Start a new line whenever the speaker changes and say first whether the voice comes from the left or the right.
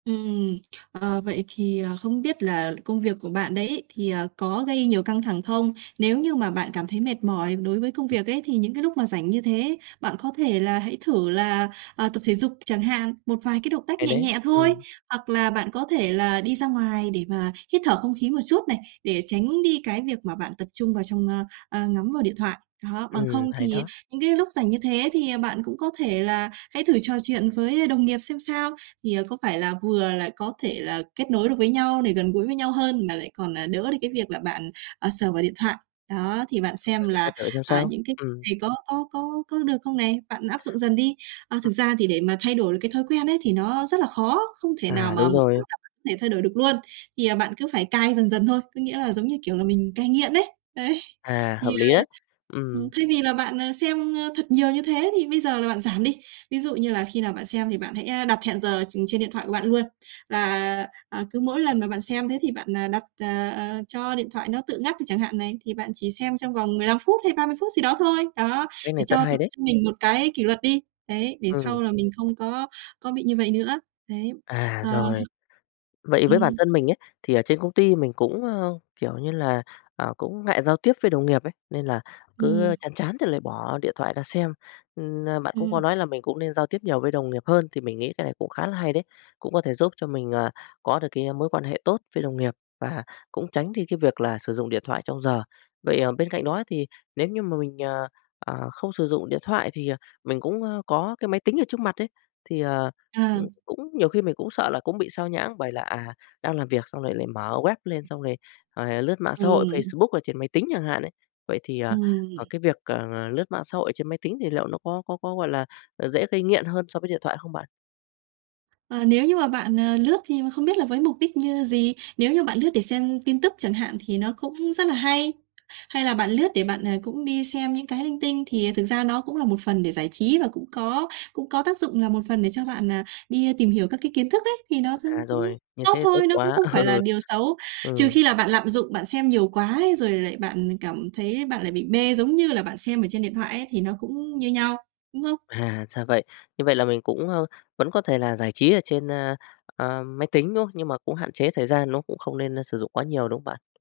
right: Ừm, ờ, vậy thì ờ không biết là công việc của bạn đấy ấy thì, ờ, có gây nhiều căng thẳng không? Nếu như mà bạn cảm thấy mệt mỏi đối với công
left: Ừm.
right: việc ấy, thì những cái lúc mà rảnh như thế. Bạn có thể là hãy thử là, ờ, tập thể dục chẳng hạn, một vài cái động tác
left: Hay
right: nhẹ
left: đấy,
right: nhẹ thôi,
left: ừm.
right: hoặc là bạn có thể là đi ra ngoài để mà hít thở không khí một chút này, để tránh đi cái việc mà bạn tập trung vào trong, ơ, ơ, ngắm vào điện thoại. Đó, bằng
left: Ừm,
right: không
left: hay
right: thì
left: đó.
right: những cái lúc rảnh như thế thì, à, bạn cũng có thể là hãy thử trò chuyện với đồng nghiệp xem sao. Thì, ờ, có phải là vừa là có thể là kết nối được với nhau để gần gũi với nhau hơn, mà lại còn, à, đỡ được cái việc là bạn, ờ, sờ vào điện thoại. Đó, thì bạn xem
left: Rồi, mình sẽ
right: là,
left: thử xem
right: à,
left: sao,
right: những cái
left: ừm.
right: này có có có có được không này? Bạn áp dụng dần đi. Ờ, thực
left: Ừm.
right: ra thì để mà thay đổi được cái thói quen ấy thì nó rất là khó, không thể nào
left: À,
right: mà
left: đúng
right: một phát
left: rồi.
right: là có thể thay đổi được luôn. Thì, à, bạn cứ phải cai dần dần thôi, có nghĩa là giống như kiểu là mình cai nghiện ấy, ấy.
left: À,
right: Thì,
left: hợp
right: ờ,
left: lý đấy,
right: ừm,
left: ừm.
right: thay vì là bạn, à, xem, ơ, thật nhiều như thế thì bây giờ là bạn giảm đi. Ví dụ như là khi nào bạn xem thì bạn hãy a đặt hẹn giờ tr trên điện thoại của bạn luôn. Là, à, cứ mỗi lần mà bạn xem thế thì bạn, ờ, đặt ờ, ờ cho điện thoại nó tự ngắt đi chẳng hạn này, thì bạn chỉ xem trong vòng 15 phút hay 30 phút gì đó thôi. Đó,
left: Cách
right: để
left: này rất
right: cho
left: hay
right: tập
left: đấy.
right: cho mình một cái kỷ luật đi, đấy, để
left: Ừm.
right: sau là mình không có có bị như vậy nữa. Đấy,
left: À,
right: ờ.
left: rồi. Vậy với bản
right: Ừm.
left: thân mình ấy, thì ở trên công ty mình cũng, ơ, kiểu như là, ờ, cũng ngại giao tiếp với đồng nghiệp ấy, nên là cứ
right: Ừm.
left: chán chán thì lại bỏ điện thoại ra xem, ừm, ơ, bạn cũng có
right: Ừm.
left: nói là mình cũng nên giao tiếp nhiều với đồng nghiệp hơn thì mình nghĩ cái này cũng khá là hay đấy, cũng có thể giúp cho mình, à, có được cái mối quan hệ tốt với đồng nghiệp và cũng tránh đi cái việc là sử dụng điện thoại trong giờ. Vậy, ờ, bên cạnh đó thì nếu như mà mình, ờ, ờ, không sử dụng điện thoại thì, à, mình cũng, ơ, có cái máy tính ở trước mặt ấy, thì, ờ,
right: Ờ.
left: ừm, cũng nhiều khi mình cũng sợ là cũng bị xao nhãng bởi là, à, đang làm việc xong rồi lại mở web lên xong rồi rồi lướt mạng xã hội
right: Ừm.
left: Facebook ở trên máy tính chẳng hạn ấy. Vậy thì, à, à,
right: Ừm.
left: cái việc, ờ, lướt mạng xã hội trên máy tính thì liệu nó có có có, gọi là, à, dễ gây nghiện hơn so với điện thoại không bạn?
right: Ờ, nếu như mà bạn, ờ, lướt thì không biết là với mục đích như gì, nếu như bạn lướt để xem tin tức chẳng hạn thì nó cũng rất là hay. Hay là bạn lướt để bạn, à, cũng đi xem những cái linh tinh thì thực ra nó cũng là một phần để giải trí và cũng có cũng có tác dụng là một phần để cho bạn, ờ, đi tìm hiểu các cái kiến thức ấy, thì nó trông
left: À,
right: cũng
left: rồi, như
right: tốt
left: thế thì tốt
right: thôi, nó cũng
left: quá
right: không phải là
left: ừ.
right: điều xấu. Trừ
left: Ừm.
right: khi là bạn lạm dụng, bạn xem nhiều quá ấy, rồi lại bạn cảm thấy bạn lại bị mê giống như là bạn xem ở trên điện thoại ấy thì nó cũng như nhau, đúng không?
left: À, ra vậy, như vậy là mình cũng, a, vẫn có thể là giải trí ở trên, a, a, máy tính, đúng không? Nhưng mà cũng hạn chế thời gian nó cũng không nên, a, sử dụng quá nhiều, đúng không bạn?